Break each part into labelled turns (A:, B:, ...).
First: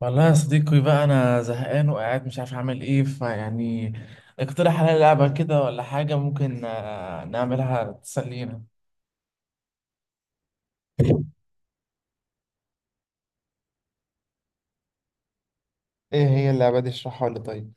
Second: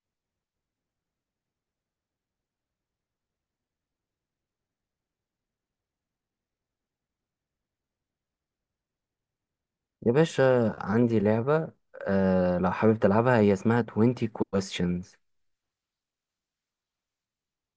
A: والله يا صديقي بقى انا زهقان وقاعد مش عارف اعمل ايه فيعني. اقترح عليا لعبة كده ولا حاجة ممكن نعملها تسلينا.
B: يا باشا عندي لعبة. آه لو حابب تلعبها، هي اسمها 20 questions.
A: ايه هي اللعبة دي؟ اشرحها لي طيب.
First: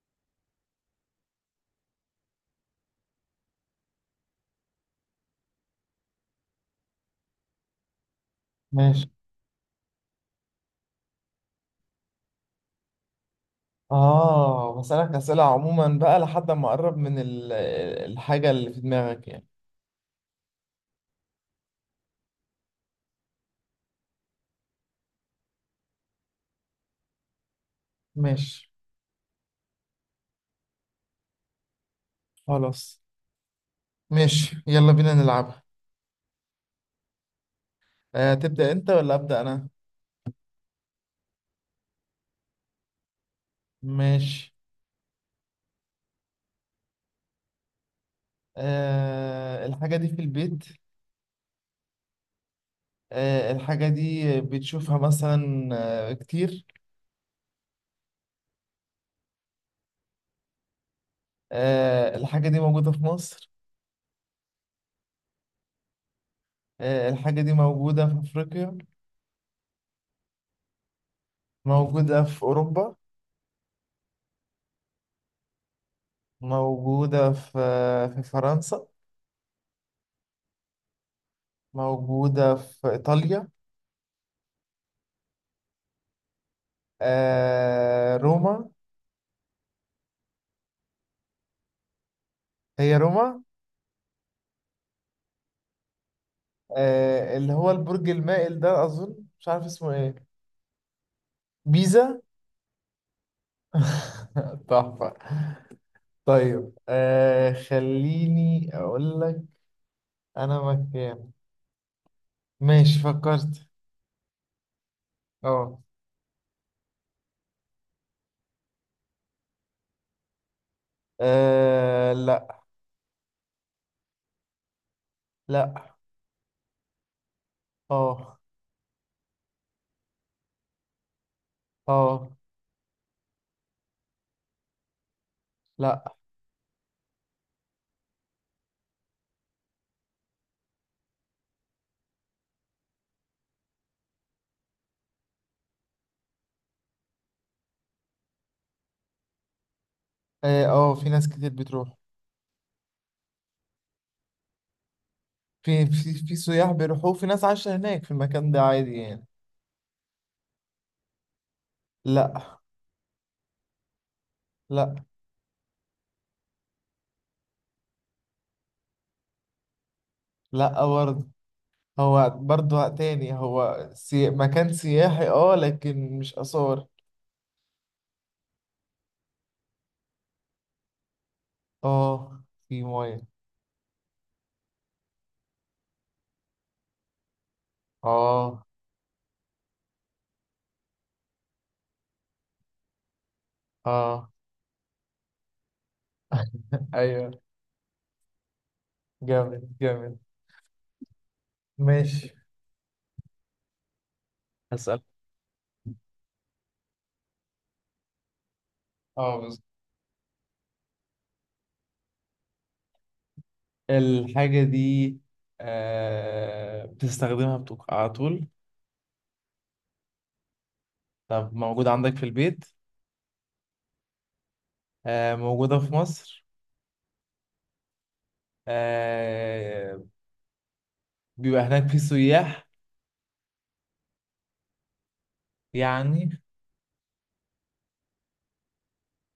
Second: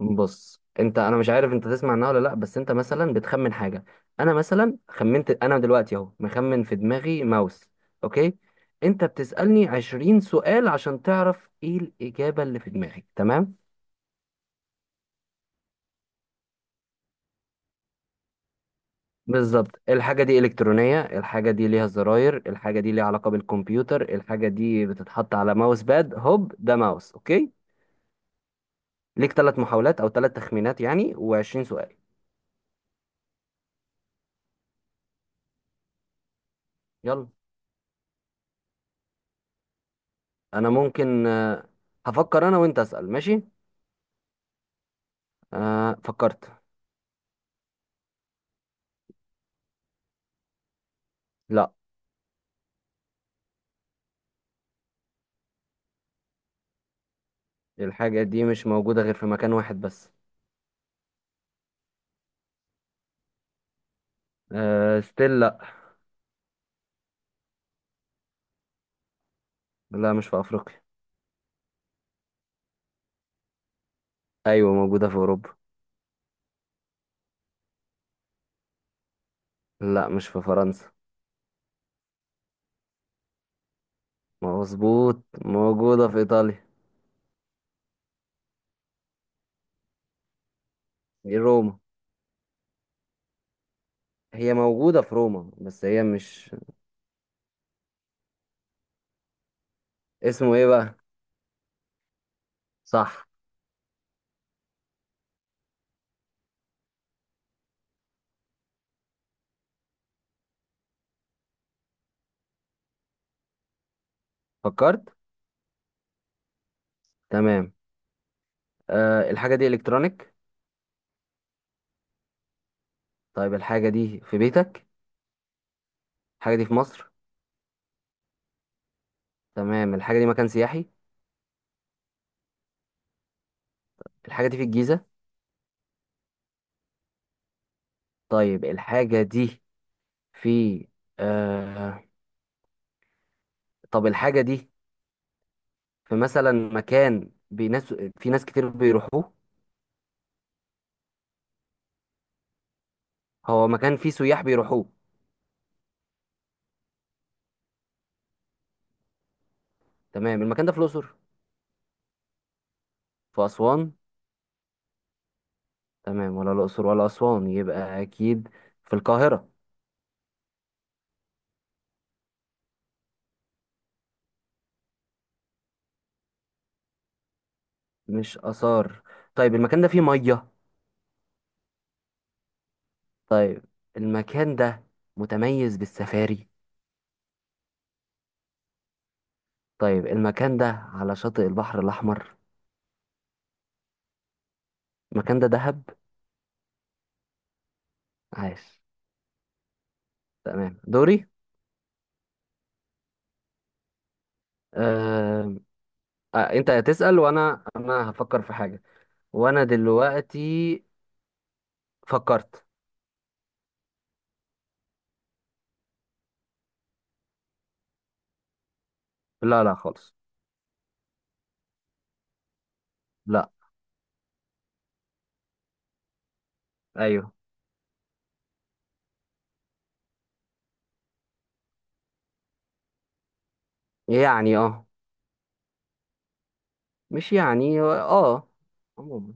B: بص انت، انا مش عارف انت تسمع عنها ولا لا، بس انت مثلا بتخمن حاجة. انا مثلا خمنت، انا دلوقتي اهو مخمن في دماغي ماوس، اوكي. انت
A: ماشي.
B: بتسألني 20 سؤال عشان تعرف ايه الإجابة اللي في دماغي، تمام؟
A: اه بسألك أسئلة عموما بقى لحد ما اقرب من الحاجة اللي في دماغك يعني.
B: بالظبط. الحاجة دي إلكترونية، الحاجة دي ليها زراير، الحاجة دي ليها علاقة بالكمبيوتر، الحاجة دي بتتحط على ماوس باد، هوب ده ماوس اوكي.
A: ماشي.
B: ليك ثلاث محاولات او ثلاث تخمينات يعني، و20 سؤال.
A: خلاص. ماشي، يلا بينا نلعبها.
B: يلا.
A: أه، تبدأ انت ولا أبدأ انا؟
B: انا ممكن آه، هفكر انا وانت اسال، ماشي.
A: ماشي.
B: أه فكرت.
A: آه، الحاجة دي في البيت؟
B: لا،
A: آه، الحاجة دي بتشوفها مثلا كتير؟
B: الحاجه دي مش موجوده غير في مكان واحد بس.
A: آه، الحاجة دي موجودة في مصر؟
B: أه ستيل لا.
A: آه، الحاجة دي موجودة في أفريقيا؟
B: لا مش في افريقيا.
A: موجودة في أوروبا؟
B: ايوه موجوده في اوروبا.
A: موجودة في فرنسا؟
B: لا مش في فرنسا.
A: موجودة في إيطاليا؟
B: مظبوط، موجوده في ايطاليا.
A: آه، روما.
B: دي روما،
A: هي روما.
B: هي موجوده في روما بس هي مش...
A: آه، اللي هو البرج المائل ده، أظن مش عارف اسمه إيه.
B: اسمه ايه بقى؟
A: بيزا.
B: صح.
A: تحفة. طيب خليني أقول لك. أنا مكان. ماشي، فكرت.
B: فكرت،
A: أه.
B: تمام. أه الحاجه دي الكترونيك.
A: لا.
B: طيب الحاجه دي في بيتك؟
A: لا.
B: الحاجه دي في مصر؟
A: أه.
B: تمام، الحاجة دي مكان سياحي؟
A: أه.
B: الحاجة دي في الجيزة؟
A: لا.
B: طيب الحاجة دي في آه... طب الحاجة دي في مثلا مكان بناس، في ناس كتير بيروحوه؟
A: اه. آه، في ناس كتير بتروح.
B: هو مكان فيه سياح بيروحوه.
A: في سياح بيروحوا، في ناس عايشة هناك في المكان ده عادي يعني.
B: تمام، المكان ده في الأقصر؟
A: لا.
B: في أسوان؟
A: لا.
B: تمام، ولا الأقصر ولا أسوان، يبقى أكيد في القاهرة.
A: لا برضه. هو برضه تاني، هو مكان سياحي، اه، لكن مش آثار.
B: مش آثار. طيب المكان ده فيه مية؟
A: اه، في مية.
B: طيب المكان ده متميز بالسفاري؟
A: اه.
B: طيب المكان ده على شاطئ البحر الأحمر؟
A: اه.
B: المكان ده دهب.
A: ايوه،
B: عاش.
A: جامد جامد.
B: تمام، دوري.
A: ماشي، هسأل.
B: آه... آه، انت هتسأل وانا هفكر في حاجة،
A: اه بس.
B: وانا دلوقتي فكرت.
A: الحاجة دي آه بتستخدمها على طول؟
B: لا خالص.
A: طب موجودة عندك في البيت؟
B: لا.
A: آه، موجودة في مصر؟
B: ايوه
A: آه، بيبقى هناك في سياح
B: يعني اه.
A: يعني؟
B: مش يعني اه، عموما.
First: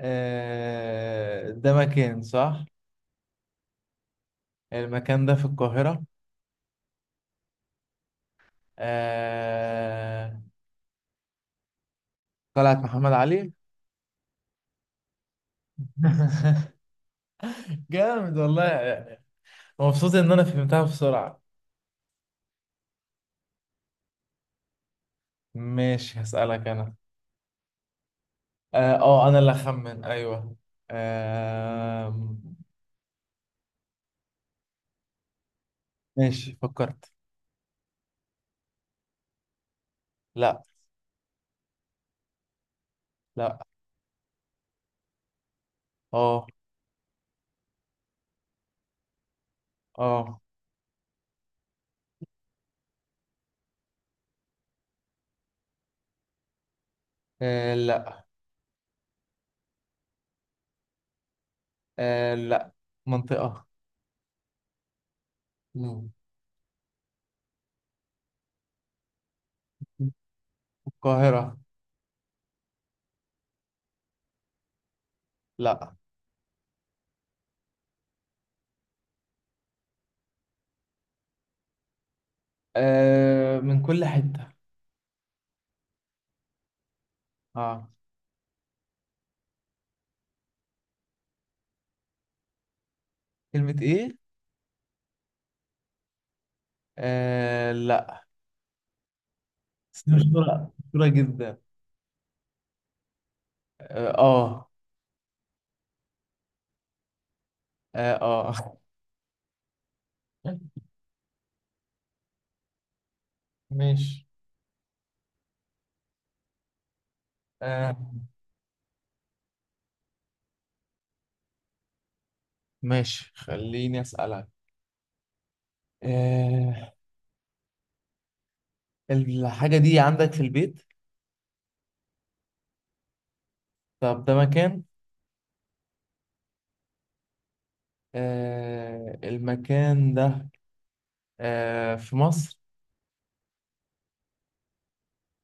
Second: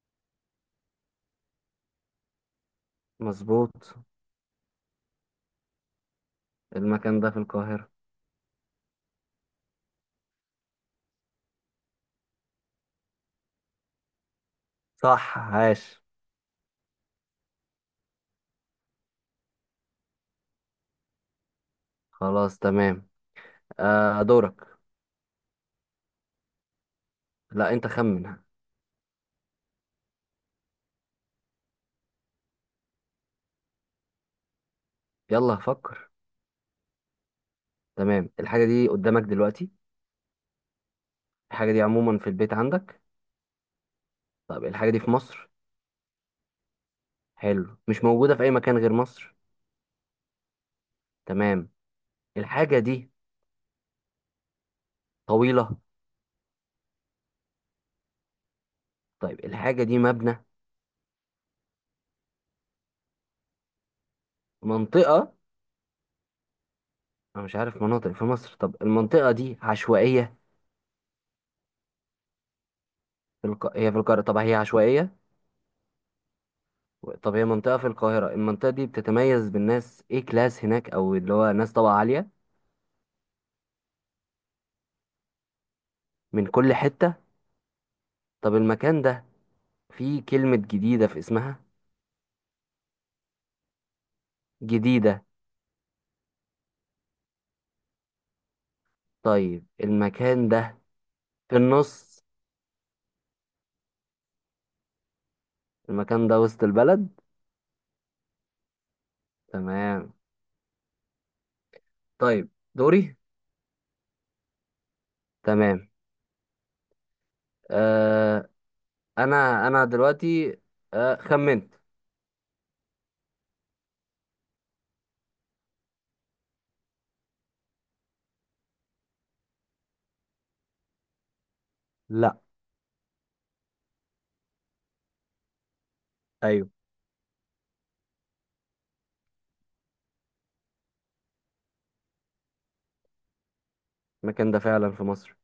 A: آه، ده مكان صح.
B: مظبوط.
A: المكان ده في القاهرة؟
B: المكان ده في القاهرة.
A: آه، قلعة محمد علي.
B: صح، عاش.
A: جامد والله. مبسوط ان انا فهمتها بسرعة.
B: خلاص تمام. آه دورك.
A: ماشي، هسألك انا.
B: لا انت خمن.
A: اه انا اللي اخمن، ايوه. آه.
B: يلا فكر.
A: ماشي، فكرت.
B: تمام، الحاجة دي قدامك دلوقتي؟
A: لا.
B: الحاجة دي عموما في البيت عندك؟
A: لا.
B: طب الحاجة دي في مصر؟
A: اه.
B: حلو، مش موجودة في اي مكان غير مصر؟
A: اه.
B: تمام، الحاجة دي طويلة؟
A: آه، لا.
B: طيب الحاجة دي مبنى؟
A: آه لا، منطقة.
B: في منطقة؟
A: مم.
B: أنا مش عارف مناطق في مصر، طب المنطقة دي عشوائية؟
A: القاهرة.
B: هي في القاهرة، طب هي عشوائية؟
A: لا.
B: طب هي منطقة في القاهرة، المنطقة دي بتتميز بالناس إيه، كلاس هناك، أو اللي هو ناس طبقة عالية؟
A: آه، من كل حتة.
B: من كل حتة.
A: اه.
B: طب المكان ده فيه كلمة جديدة في اسمها؟
A: كلمة ايه؟
B: جديدة.
A: آه لا،
B: طيب
A: بس دي
B: المكان
A: مشهورة،
B: ده
A: مشهورة
B: في
A: جدا.
B: النص.
A: اه اه.
B: المكان ده وسط البلد.
A: اه. آه.
B: تمام. طيب دوري.
A: ماشي.
B: تمام.
A: آه.
B: آه. أنا دلوقتي آه خمنت.
A: ماشي، خليني اسألك. آه، الحاجة دي عندك في البيت؟
B: لا.
A: طب ده مكان؟
B: ايوه،
A: آه، المكان ده آه في مصر؟
B: المكان ده فعلا في مصر.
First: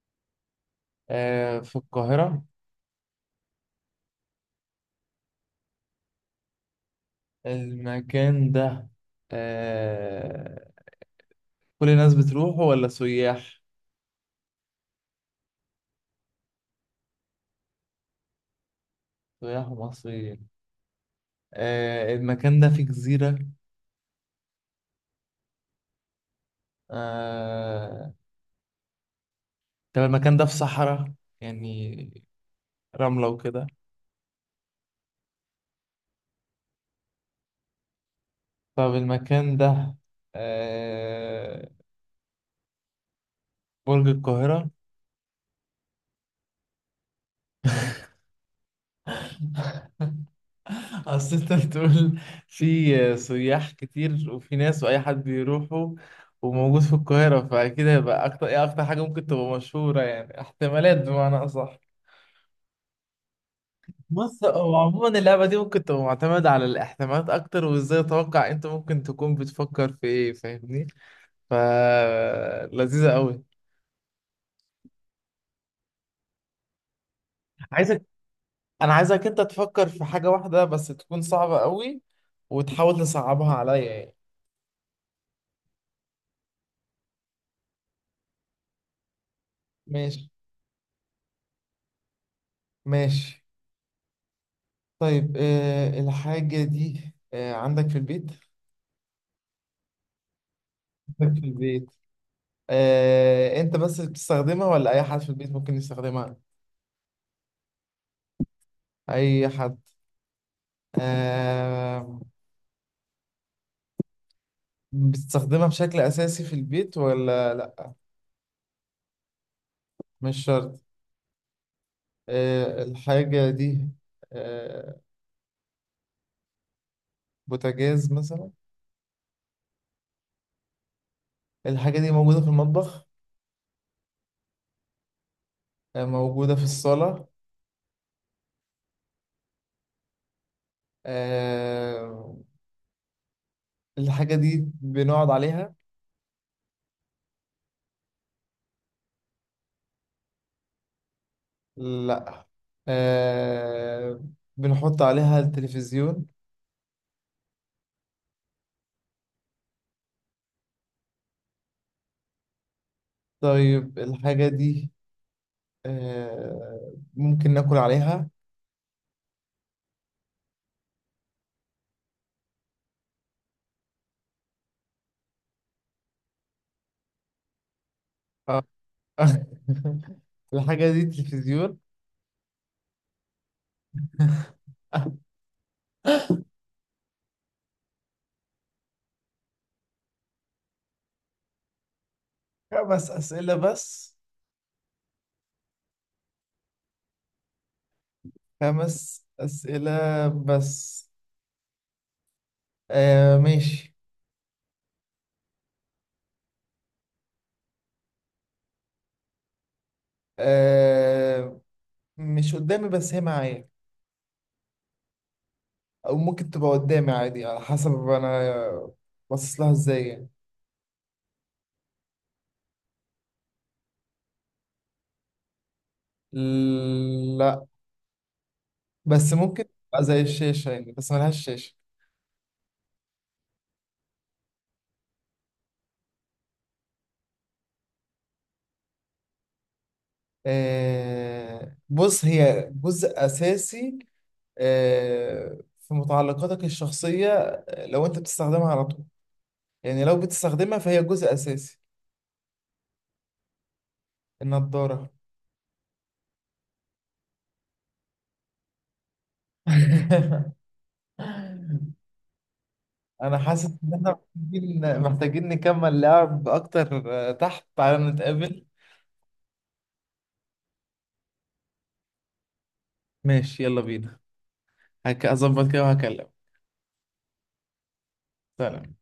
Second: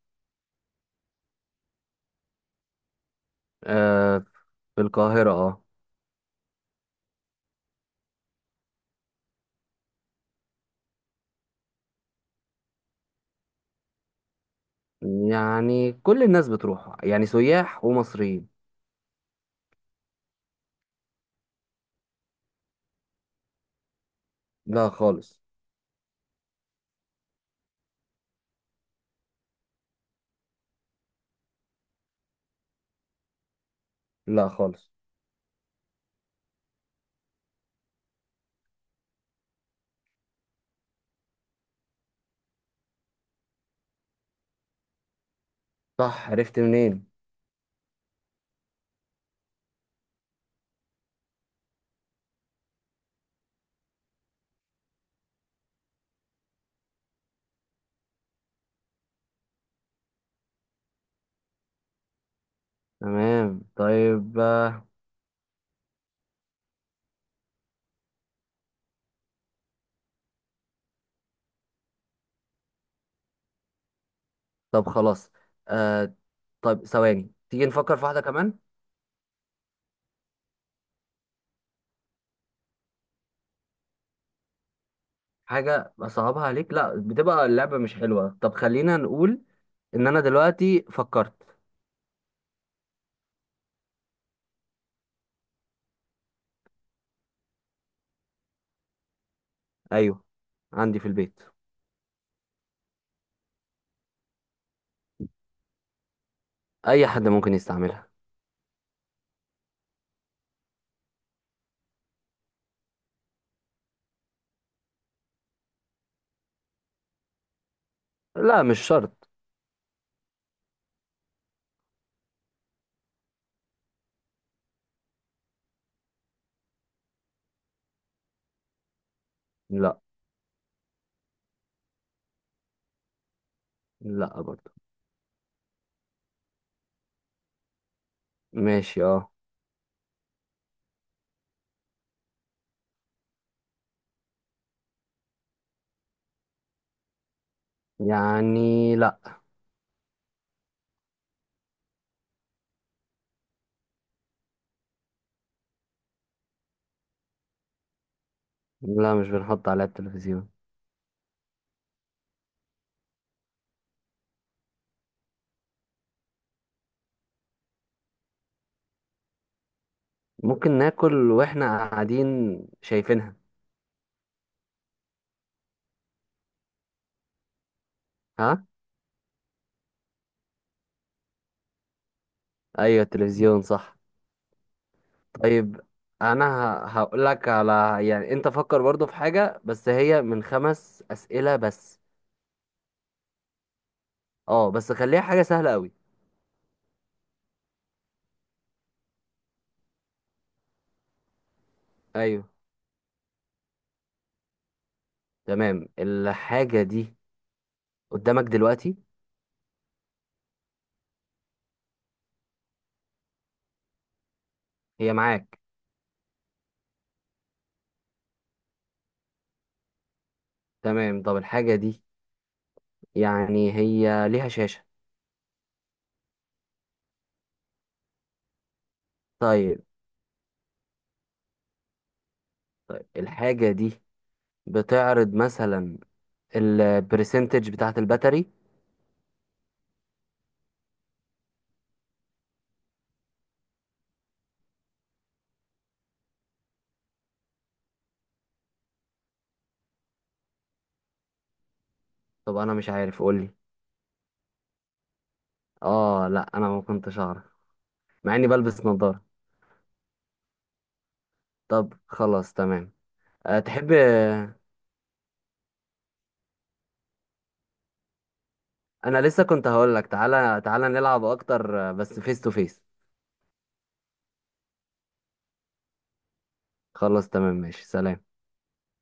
A: آه في القاهرة؟
B: آه في القاهرة اه.
A: المكان ده آه كل الناس بتروحه ولا سياح؟
B: يعني كل الناس بتروح، يعني سياح ومصريين.
A: سياح ومصريين. آه، المكان ده في جزيرة؟
B: لا خالص.
A: آه، طب المكان ده في صحراء يعني، رملة وكده؟
B: لا خالص.
A: طب المكان ده آه، برج القاهرة.
B: صح. عرفت منين؟
A: أصل أنت بتقول في سياح كتير، وفي ناس وأي حد بيروحوا، وموجود في القاهرة، فأكيد هيبقى أكتر إيه، أكتر حاجة ممكن تبقى مشهورة يعني احتمالات، بمعنى أصح.
B: تمام. طيب
A: بص، هو
B: آه.
A: عموما اللعبة دي ممكن تبقى معتمدة على الاحتمالات أكتر، وإزاي أتوقع أنت ممكن تكون بتفكر في إيه، فاهمني؟ ف لذيذة قوي.
B: طب خلاص، آه طيب ثواني، تيجي نفكر
A: عايزك
B: في واحدة كمان.
A: انا عايزك انت تفكر في حاجة واحدة بس تكون صعبة قوي، وتحاول تصعبها عليا يعني.
B: حاجة أصعبها عليك؟ لا، بتبقى اللعبة مش حلوة. طب خلينا نقول إن أنا
A: ماشي.
B: دلوقتي فكرت.
A: ماشي. طيب، آه الحاجة دي آه عندك في البيت؟
B: أيوه عندي في
A: عندك
B: البيت.
A: في البيت. آه، انت بس بتستخدمها ولا اي حد في البيت ممكن يستخدمها؟
B: أي حد ممكن يستعملها.
A: اي حد. آه، بتستخدمها بشكل اساسي في البيت ولا لا؟
B: لا مش شرط.
A: مش شرط. آه الحاجة دي آه، بوتاجاز مثلا؟
B: لا.
A: الحاجة دي موجودة في المطبخ؟
B: لا برضه.
A: آه، موجودة في الصالة؟
B: ماشي اه.
A: آه، الحاجة دي بنقعد عليها؟
B: يعني لا.
A: لا. آه، بنحط عليها التلفزيون؟
B: لا مش بنحط عليها التلفزيون.
A: طيب الحاجة دي آه، ممكن ناكل عليها؟
B: ممكن ناكل واحنا قاعدين شايفينها.
A: آه.
B: ها؟
A: الحاجة دي تلفزيون.
B: ايوه التلفزيون، صح. طيب انا هقول لك على، يعني انت فكر برضو في حاجة بس هي من خمس اسئلة بس.
A: 5 أسئلة بس؟
B: اه بس خليها حاجة سهلة قوي.
A: 5 أسئلة بس.
B: ايوه.
A: آه ماشي.
B: تمام، الحاجة دي قدامك دلوقتي؟
A: آه، مش قدامي بس هي معايا،
B: هي معاك.
A: او ممكن تبقى قدامي عادي على حسب انا باصص لها ازاي يعني.
B: تمام طب الحاجة دي، يعني هي ليها شاشة؟
A: لا بس ممكن
B: طيب.
A: تبقى زي الشاشة يعني، بس ملهاش شاشة.
B: طيب الحاجة دي بتعرض مثلا البرسنتج بتاعت الباتري؟
A: آه، بص هي جزء أساسي آه، في متعلقاتك الشخصية. آه، لو أنت بتستخدمها على طول، يعني لو بتستخدمها فهي جزء أساسي.
B: طب انا مش عارف، قولي.
A: النضارة.
B: اه لا انا ما كنتش اعرف، مع اني بلبس نظارة. طب خلاص تمام.
A: أنا
B: أه
A: حاسس
B: تحب،
A: إن إحنا محتاجين، نكمل لعب أكتر. آه، تحت تعالى نتقابل.
B: انا لسه كنت هقول لك تعالى نلعب اكتر آه، بس فيس تو فيس.
A: ماشي يلا بينا. هك اظبط كده وهكلمك.
B: خلاص تمام ماشي، سلام.
A: سلام.